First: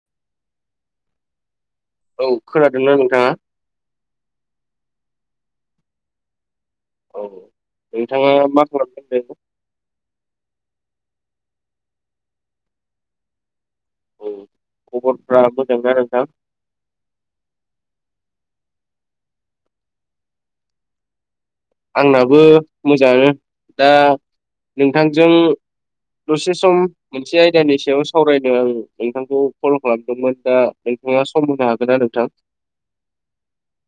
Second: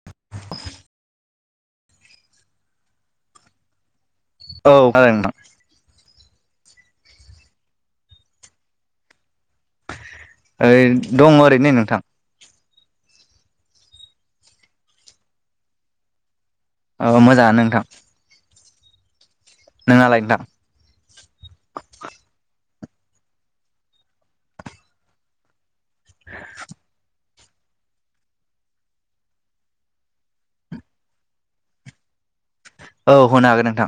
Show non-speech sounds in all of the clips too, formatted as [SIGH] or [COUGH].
[INAUDIBLE] औ खोनादोंना नोंथाङा? औ खोनादों नोंथां। औ नोंथाङा मा [UNINTELLIGIBLE] ओ दङ ओरैनो नोंथां। औ खबरफ्रा मोजां ना नोंथां? औ मोजाङानो नोंथां। नोङालाय नोंथां? आंनाबो मोजाङानो दा नोंथांजों दसे सम मोनसे आयदानि सायाव सावरायनो आं नोंथांखौ कल खालामदोंमोन दा नोंथाङा सम होनो हागोनना नोंथां? औ होनो हागोन नोंथां।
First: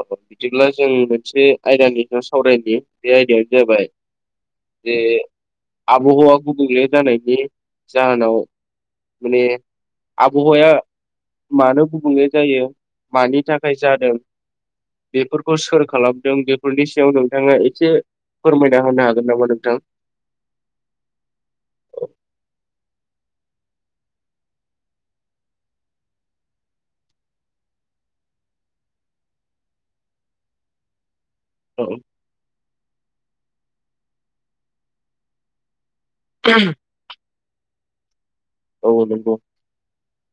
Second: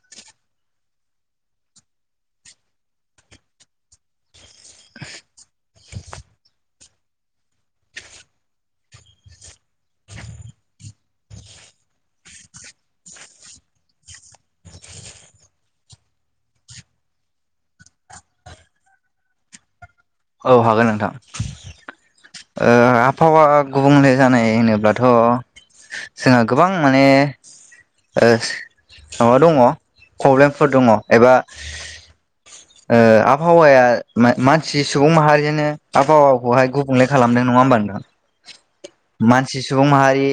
औ बिदिब्ला जों मोनसे आयदानि सायाव सावरायनि बे आयदायानो जाबाय जे आबहावा गुबुंले जानायनि जाहोनाव माने आबहावाया मानो गुबुंले जायो मानि थाखाय जादों बेफोरखौ सोर खालामदों बेफोरनि सायाव नोंथाङा एसे फोरमायना होनो हागोन नामा नोंथां? औ हागोन नोंथां। ओ आबहावा गुबुंले जानाय होनोब्लाथ' जोङा गोबां माने ओ माबा दङ प्रब्लेमफोर दङ एबा औ। ओ आबहावाया मा-मानसि सुबुं माहारिनो आबहावाखौहाय गुब बुंले खालामदों नङा होमबा नोंथां? औ नंगौ मानसि सुबुं माहारि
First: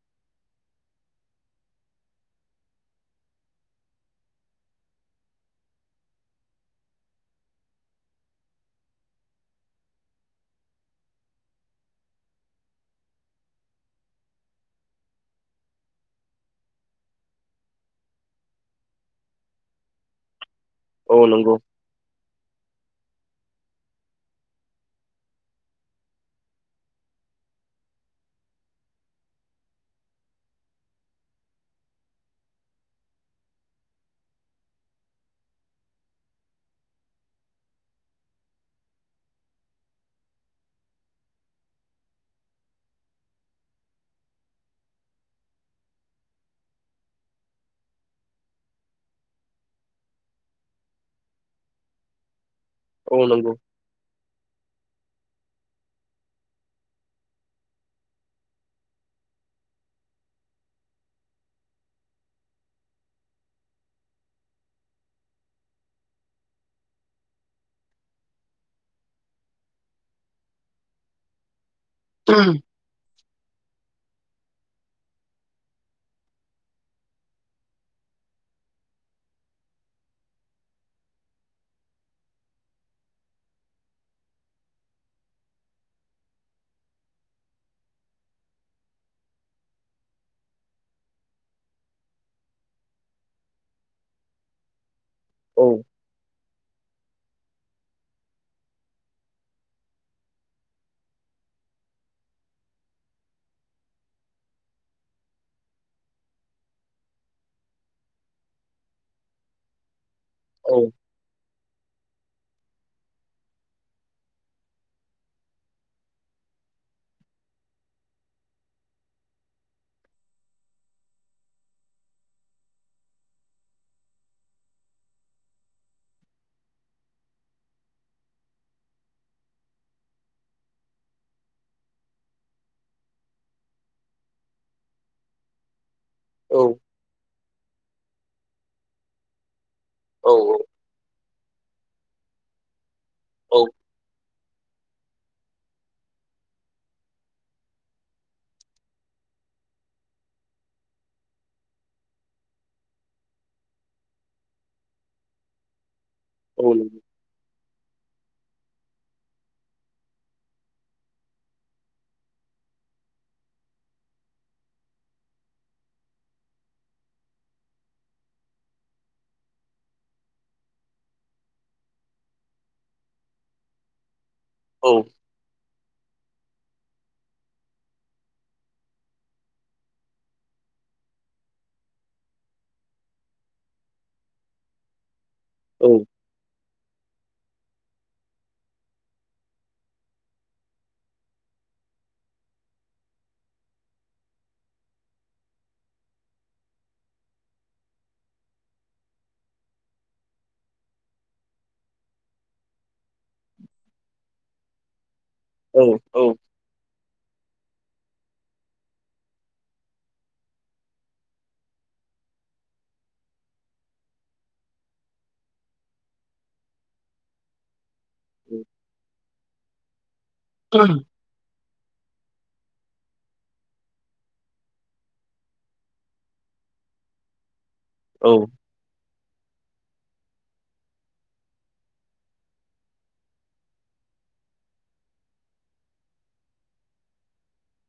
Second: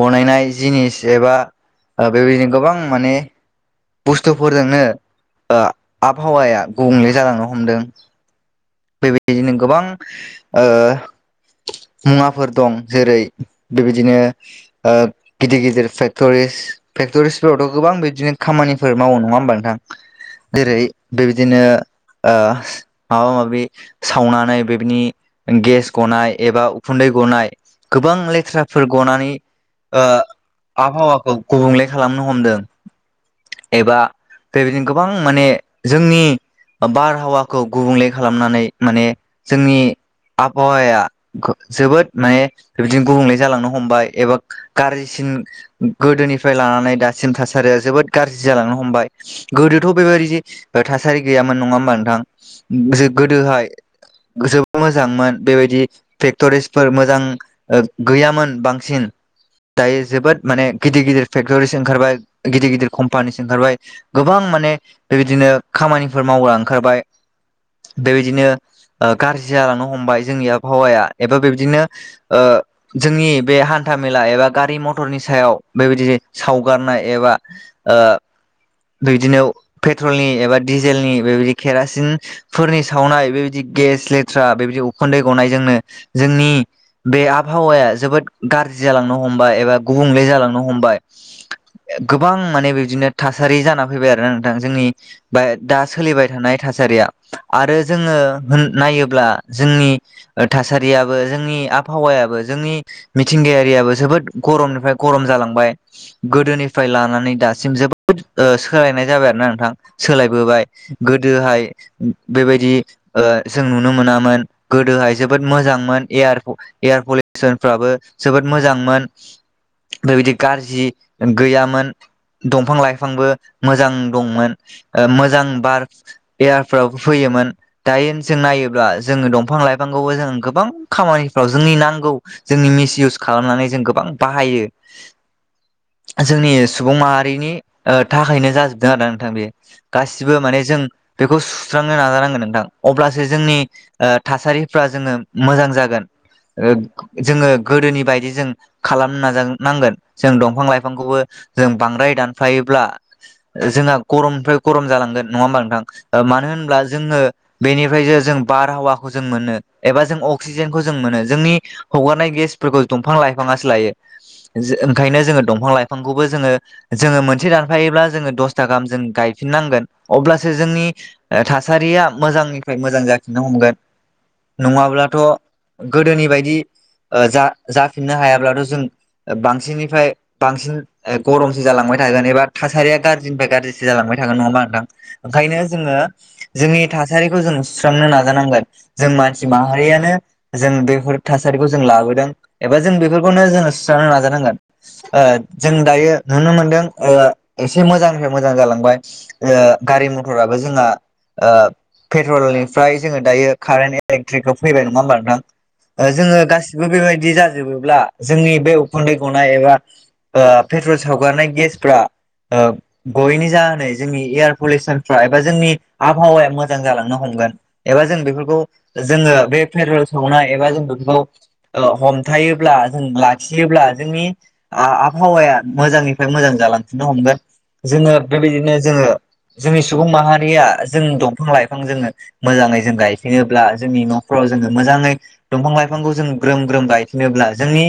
बनायनाय जिनिस एबा बेबायदिनो गोबां माने बुस्थुफोरजोंनो ओ आबहावाया गुबुंले जालांनो हमदों। बेबायदिनो गोबां ओ मुवाफोर दं जेरै बेबायदिनो ओ गिदिर गिदिर फेक्टरिस फेक्ट'रिसफोरावथ' गोबां बिदिनो खामानिफोर मावो नङा होमबा नोंथां? जेरै औ नंगौ बेबायदिनो ओ माबा माबि सावनानै बेनि गेस गनाय एबा उखुन्दै गनाय गोबां लेथ्राफोर गनानै ओ आबहावाखौ गुबुंले खालामनो हमदों एबा बेबायदिनो गोबां माने जोंनि बारहावाखौ गुबुंले खालामनानै माने जोंनि आबहावाया जोबोद माने बिदिनो गुबुंले जालांनो हमबाय एबा गाज्रिसिन गोदोनिफ्राय लानानै दासिम थासारिया जोबोद गाज्रि जालांनो हमबाय। गोदोथ' बेबायदि थासारि गैयामोन नङा होमबा नोंथां? जे औ नंगौ गोदोहाय जोबोद मोजांमोन बेबायदि फेक्ट'रिसफोर मोजां ओ गैयामोन बांसिन दायो जोबोद माने गिदिर गिदिर फेक्टरिस ओंखारबाय गिदिर गिदिर कम्पानिस ओंखारबाय गोबां माने बेबायदिनो खामानिफोर मावग्रा ओंखारबाय बेबायदिनो ओ गाज्रि जालांनो हमबाय जोंनि आबहावाया एबा बेबायदिनो ओ जोंनि बे हान्था मेला एबा गारि मथरनि सायाव बेबायदि सावगारनाय एबा ओ बिदिनो पेट्रलनि एबा डिजेलनि बेबायदि केरासिन फोरनि सावनाय बेबायदि गेस लेथ्रा बेबायदि उखुन्दै गनायजोंनो जोंनि बे आबहावाया जोबोद गाज्रि जालांनो हमबाय एबा गुबुंले जालांनो हमबाय। गोबां माने बिदिनो थासारि जाना फैबाय आरो नोंथां जोंनि बा औ दा सोलिबाय थानाय थासारिया आरो जोङो नायोब्ला जोंनि थासारियाबो जोंनि आबहावायाबो जोंनि मिथिंगायारियाबो जोबोद गरमनिफ्राय गरम जालांबाय। गोदोनिफ्राय लानानै दासिम ओ जोबोद सोलायनाय जाबाय आरो ना नोंथां। सोलायबोबाय औ गोदोहाय बेबायदि जों नुनो मोनामोन गोदोहाय जोबोद मोजांमोन एयार एयार पलिउसन फ्राबो जोबोद मोजांमोन। बेबायदि गाज्रि गैयामोन। दंफां लाइफांबो मोजां दंमोन ओ मोजां बार। एयारपर्टआवबो फैयोमोन। दायो जों नायोब्ला जोङो दंफां लाइफांखौबो जों गोबां खामानि जोंनि नांगौ जोंनि मिस इउस खालामनानै जों गोबां बाहायो। जोंनि औ सुबुं माहारिनि थाखायनो जाजोबदों आरो नोंथां बे। गासिबो माने जों बेखौ सुस्रांनो नाजानांगोन नोंथां अब्लासो औ जोंनि थासारिफ्रा जोङो मोजां जागोन जोङो गोदोनि बायदि जों खालामनो नाजा नांगोन जों दंफां लाइफांखौबो जों बांद्राय दानफायोब्ला जोंहा गरमनिफ्राय गरम जालांगोन नङा होमबा नोंथां। मानो औ होनब्ला नंगौ जोङो बेनिफ्राय जे जों बारहावाखौ जों मोनो एबा जों अक्सिजेन जों मोनो जोंनि हगारनाय गेसफोरखौ दंफां लाइफाङासो लायो। ओंखायनो जोङो दंफां लाइफांखौबो जोङो जोङो मोनसे दानफायोब्ला जोङो दसथा गाहाम जों गायफिननांगोन अब्लासो जोंनि थासारिया मोजांनिफ्राय मोजां जााखिनो हमगोन औ नङाब्लाथ' गोदोनि बायदि जा जाफिननो हायाब्लाथ' जों बांसिननिफ्राय बांसिन गरमसो जालांबाय थागोन एबा थासारिया गाज्रिनिफ्राय गाज्रिसो जालांबाय थागोन नङा होनबा नोंथां? ओंखायनो औ जोङो जोंनि थासारिखौ जों सुस्रांनो नाजानांगोन जों मानसि माहारियानो जों बेफोर थासारिखौ जों लाबोदों एबा जों बेफोरखौनो जोङो सुस्रांनो नाजानांगोन। ओ जों दायो नुनो मोनदों एसे मोजांनिफ्राय मोजां जालांबाय। ओ गारि मथराबो जोंहा ओ पेट्रलनिफ्राय जोङो दायो कारेन्ट इलेक्ट्रिकखौ फैबाय नङा होमबा नोंथां। औ औ जोङो गासिबो बेबायदि जाजोबोब्ला जोंनि बे उखुन्दै गनाय एबा ओ पेट्रल सावगारनाय गेसफ्रा गयनि जाहोनै जोंनि एयार पलिउसनफ्रा एबा जोंनि आबहावाया मोजां जालांनो हमगोन। एबा जों बेफोरखौ जोङो बे पेट्रल सावनाय एबा जों बेफोरखौ हमथायोबब्ला जों लाखियोब्ला जोंनि आबहावाया मोजांनिफ्राय मोजां जालांफिननो हमगोन जोङो औ बेबायदिनो जोङो जोंनि सुबुं माहारिया जों दंफां लाइफां जोङो मोजाङै जों गायफिङोब्ला जोंनि न'खराव जोङो मोजाङै दंफां लाइफांखौ जों ग्रोम ग्रोम गायफिनोब्ला जोंनि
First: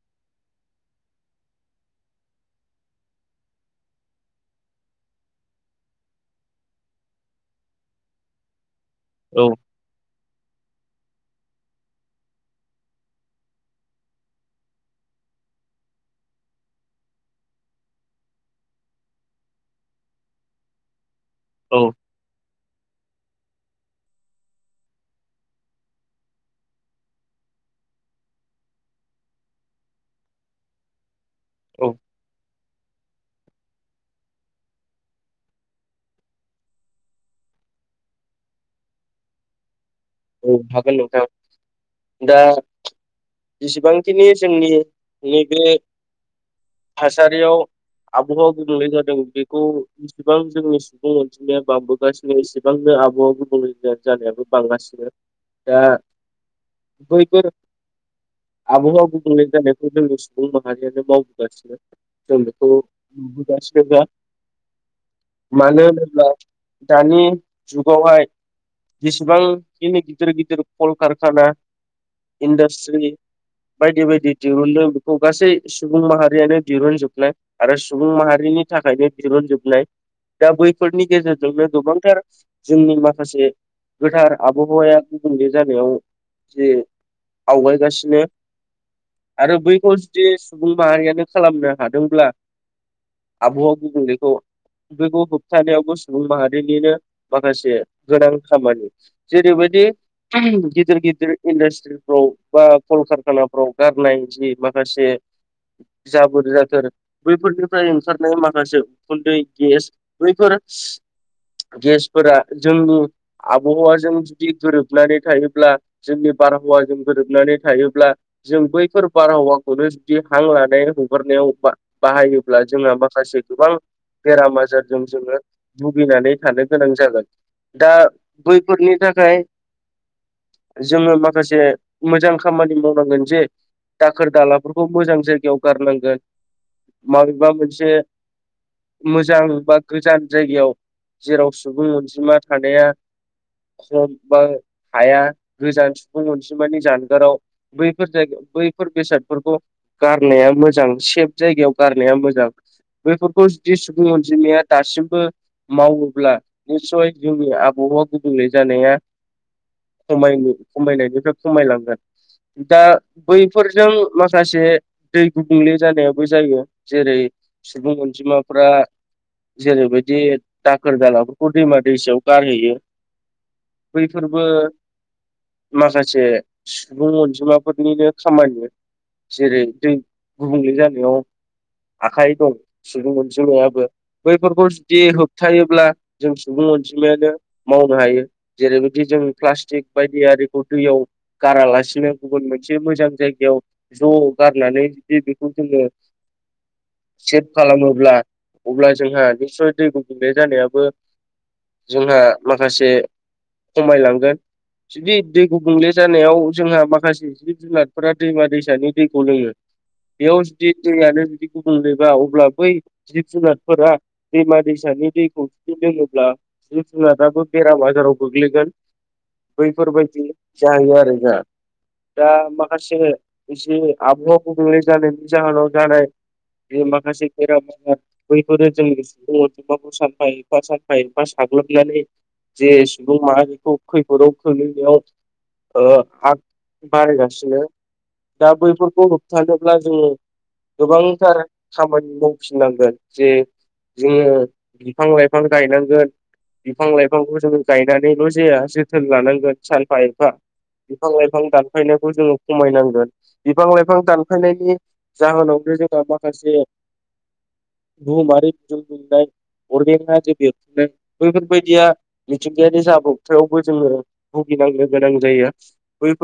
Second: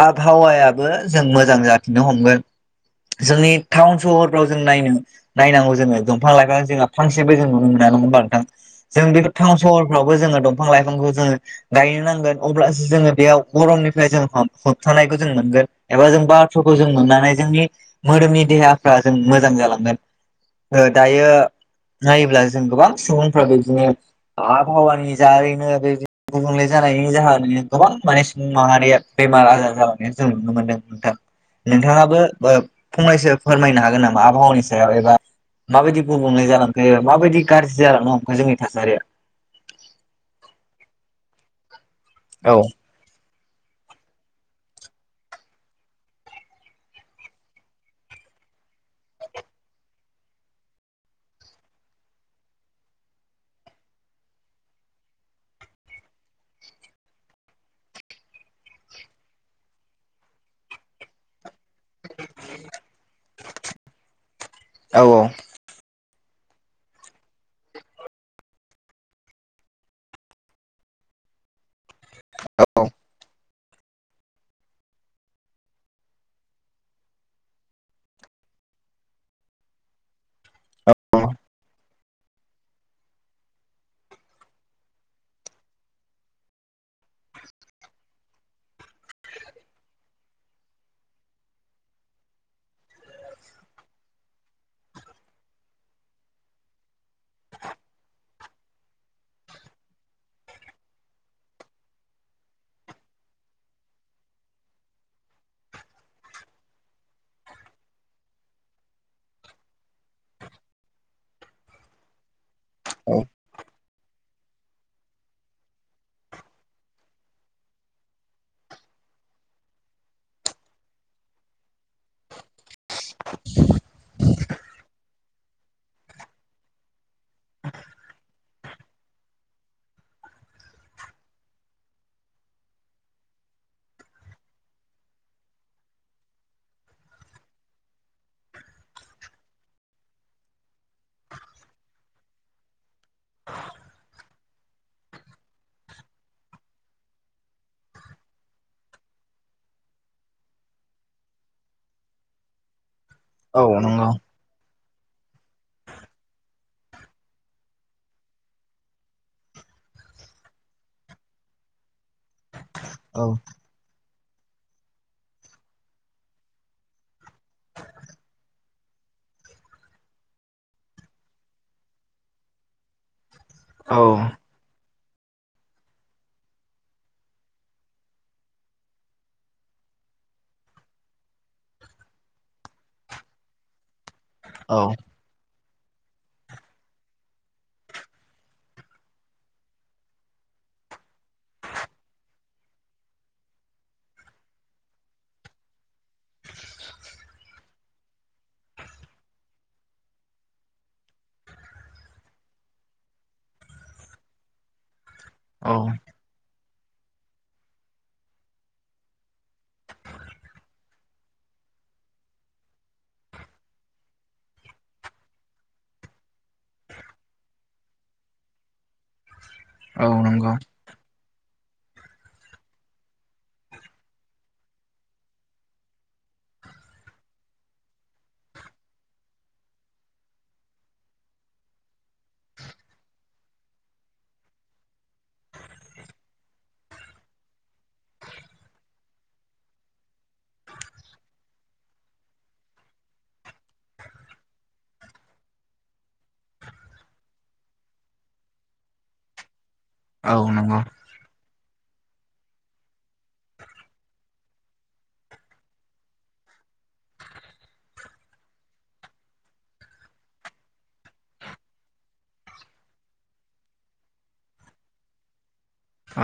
आबहावायाबो जों मोजां जाफिननो हमगोन जोंनि टाउन सहरफ्राव जों नायनो नायनांगौ जोङो दफां लाइफां जोंहा फांसेबो जों नुनो मोना नङा होमबा नोंथां जों बेफोर टाउन सहरफ्रावबो जोङो दंफां लाइफांखौ जोङो गायनो नांगोन अब्लासो जोङो बेयाव गरमनिफ्राय जों होबथानायखौ जों मोनगोन। एबा जों बारफोरखौ जों मोननानै जोंनि मोदोमनि देहाफ्रा जों मोजां जालांगोन। दायो औ। नायोब्ला जों गोबां सुबुंफ्रा बिदिनो आबहावानि जारैनो बे गुबुंले जानायनि जाहोनावनो गोबां माने सुबुं माहारिया बेमार आजार जालांनाय जों नुनो मोनदों नोंथां। [INAUDIBLE] नोंथाङाबो फंनैसो फोरमायनो हागोन नामा आबहावानि सायाव एबा माबायदि गुबुंले जालांखो माबायदि गाज्रि जालांनो हमखो जोंनि थासारिया औ हागोन नोंथां दा औ जेसेबांखिनि जोंनि नैबे थासारियाव आबहावा गुबुंले जादों बेखौ इसेबां जोंनि सुबुं अनजिमाया बांबोगासिनो इसेबांनो आबहावाया गुबुंले जानायाबो बांगासिनो दा बैफोर आबहावा गुबुनले जानायखौ जोंनि सुबुं माहारियानो मावबोगासिनो जों बेखौ नुबोगासिनो दा औ औ मानो होनोब्ला दानि जुगावहाय जेसेबां गिदिर गिदिर कलकारखाना औ इन्डास्ट्रि बायदि बायदि दिहुनदों बेखौ गासै सुबुं माहारियानो दिहुनजोबनाय आरो सुबुं माहारिनि थाखायनो दिहुनजोबनाय दा बैफोरनि गेजेरजोंनो गोबांथार जोंनि माखासे गोथार आबहावाया गुबुंले जानायाव जि आवगायगासिनो आरो बैखौ जुदि सुबुं माहारियानो खालामनो हादोंब्ला आबहा गुबुंलेखौ बेखौ होबथानायावबो सुबुं माहारिनिनो माखासे गोनां खामानि जेरैबायदि गिदिर गिदिर इन्डास्ट्रि फोराव कलकारखानाफ्राव गारनाय जि माखासे जाबोर जाथोर बैफोरनिफ्राय ओंखारनाय माखासे उखुन्दै गेस बैफोर गेसफोरा जोंनि औ आबहावाजों जुदि गोरोबनानै थायोब्ला जोंनि बारहावाजों गोरोबनानै थायोब्ला जों बैफोर बारहावाखौनो जुदि हां लानाय हगारनायावबा बाहायोब्ला जोंहा माखासे गोबां बेराम आजारजों जोङो भुगिनानै थानो गोनां जागोन दा बैफोरनि थाखाय जोङो माखासे मोजां खामानि मावनांगोन जे दाखोर दालाफोरखौ मोजां जायगायाव गारनांगोन माबेबा मोनसे मोजां बा गोजान जायगायाव जेराव सुबुं अनजिमा थानाया खम बा हाया गोजान सुबुं अनसिमानि जानगाराव बैफोर जायगा बैफोर बेसादफोरखौ गारनाया मोजां सेफ जायगायाव गारनाया मोजां बेफोरखौ औ जुदि नंगौ सुबुं अनजिमाया दासिमबो मावोब्ला निसय जोंनि आबहा गुबुनले जानाया ख खमायनायनिफ्राय खमायलांगोन दा औ बै फोरजों माखासे दै गुबुंले जानायाबो जायो जेरै सुबुं अनजिमाफोरा जेरैबायदि दाखोर दालाफोरखौ दैमा दैसायाव गारहैयो। औ बैफोरबो माखासे सुबुं अनजिमाफोरनिनो खामानि जेरै दै गुबुंले जानायाव आखाइ दं सुबुं अनजिमायाबो बैफोरखौ औ जुदि होबथायोब्ला जों सुबुं अनजिमायानो मावनो हायो जेरैबायदि जों प्लास्टिक बायदि आरिखौ दैयाव गारालासिनो गुबुन मोनसे मोजां जायगायाव ज' गारनानै जे बेखौ जोङो सेभ खालामोब्ला अब्ला जोंहा निस्सय दै गुुंबुंले जानायाबो जोंहा माखासे खमायलांगोन। जुदि दै गुंबुंले जानायाव जोंहा माखासे जिब जुनारफोरा दैमा दैसानि दैखौ लोङो। बेयाव जुदि दैयानो जुदि गुबुंलेबा अब्ला बै जिब जुनारफोरा दैमा दैसानि दैखौ जुदि लोङोब्ला जिब जुनार बाबो बेराम आजाराव गोग्लैगोन बैफोरबायदि जायो आरो जोंहा दा माखासे एसे आबहावा गुबुंले जानायनि जाहोनाव जानाय बे माखासे बेराम बैफोरो जोंनि माखौ सानफा एफा सानफा एफा साग्लोबनानै जे सुबुं माहारिखौ खैफोदाव खोलैनायाव ओ आग बारायगासिनो दा बैफोरखौ होबथानोब्ला जोङो गोबांथार खामानि मावफिननांगोन जे जोङो बिफां लाइफां गायनांगोन। बिफां लाइफांखौ जों गायनानैल' जाया जोथोन लानांगोन सानफा एफा औ नंगौ बिफां लाइफां दानफायनायखौ जोङो खमायनांगोन बिफां लाइफां दानफायनायनि जाहोनावनो जोंहा माखासे बुहुमारि बिदुं दुंनाय अरगेन आरि बेरफुंनाय बैफोर बेफोर बायदिया मिथिंगायारि जाब्रबथायावबो जोङो भुगिनांनो गोनां जायो।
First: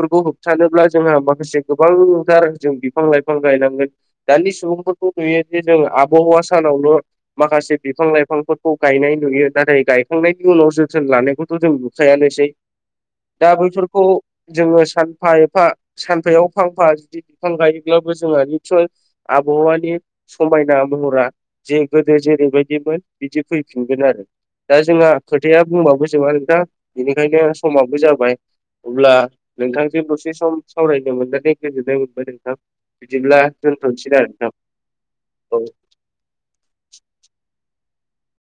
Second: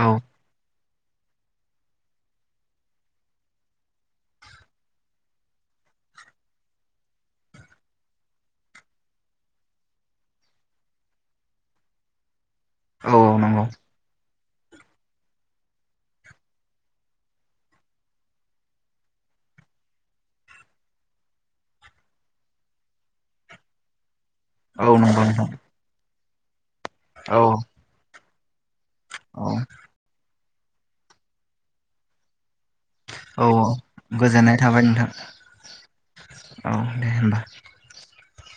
औ होबथानोब्ला जोंहा माखासे गोबांथार जों बिफां लाइफां गायनांगोन। दानि सुबुंफोरखौ नुयो जे जों आबहावा सानावल' माखासे बिफां लाइफांफोरखौ गायनाय नुयो नाथाय गाय थांनायनि उनाव जोथोन लानायखौथ' जों नुखायानोसै औ दा नंगौ बैफोरखौ जोङो सानफा एफा सानफायाव फांफा जुदि बिफां गायोब्लाबो जोङो नेचेल आबहानि समायना महरा जे गोदो जेरैबायदिमोन बिदि फैफिनगोन आरो दा औ जोंहा नंगौ नोंथां खोथाया बुंबाबो जोबा नोंथां औ बेनिखायनो समाबो जाबाय। अब्ला औ नोंथांजों दसे सम सावरायनो मोननायनि गोजोननाय मोनबाय नोंथां बिदिब्ला औ दोनथ'सैद आरो ना गोजोननाय थाबाय नोंथां औ औ दे होमबा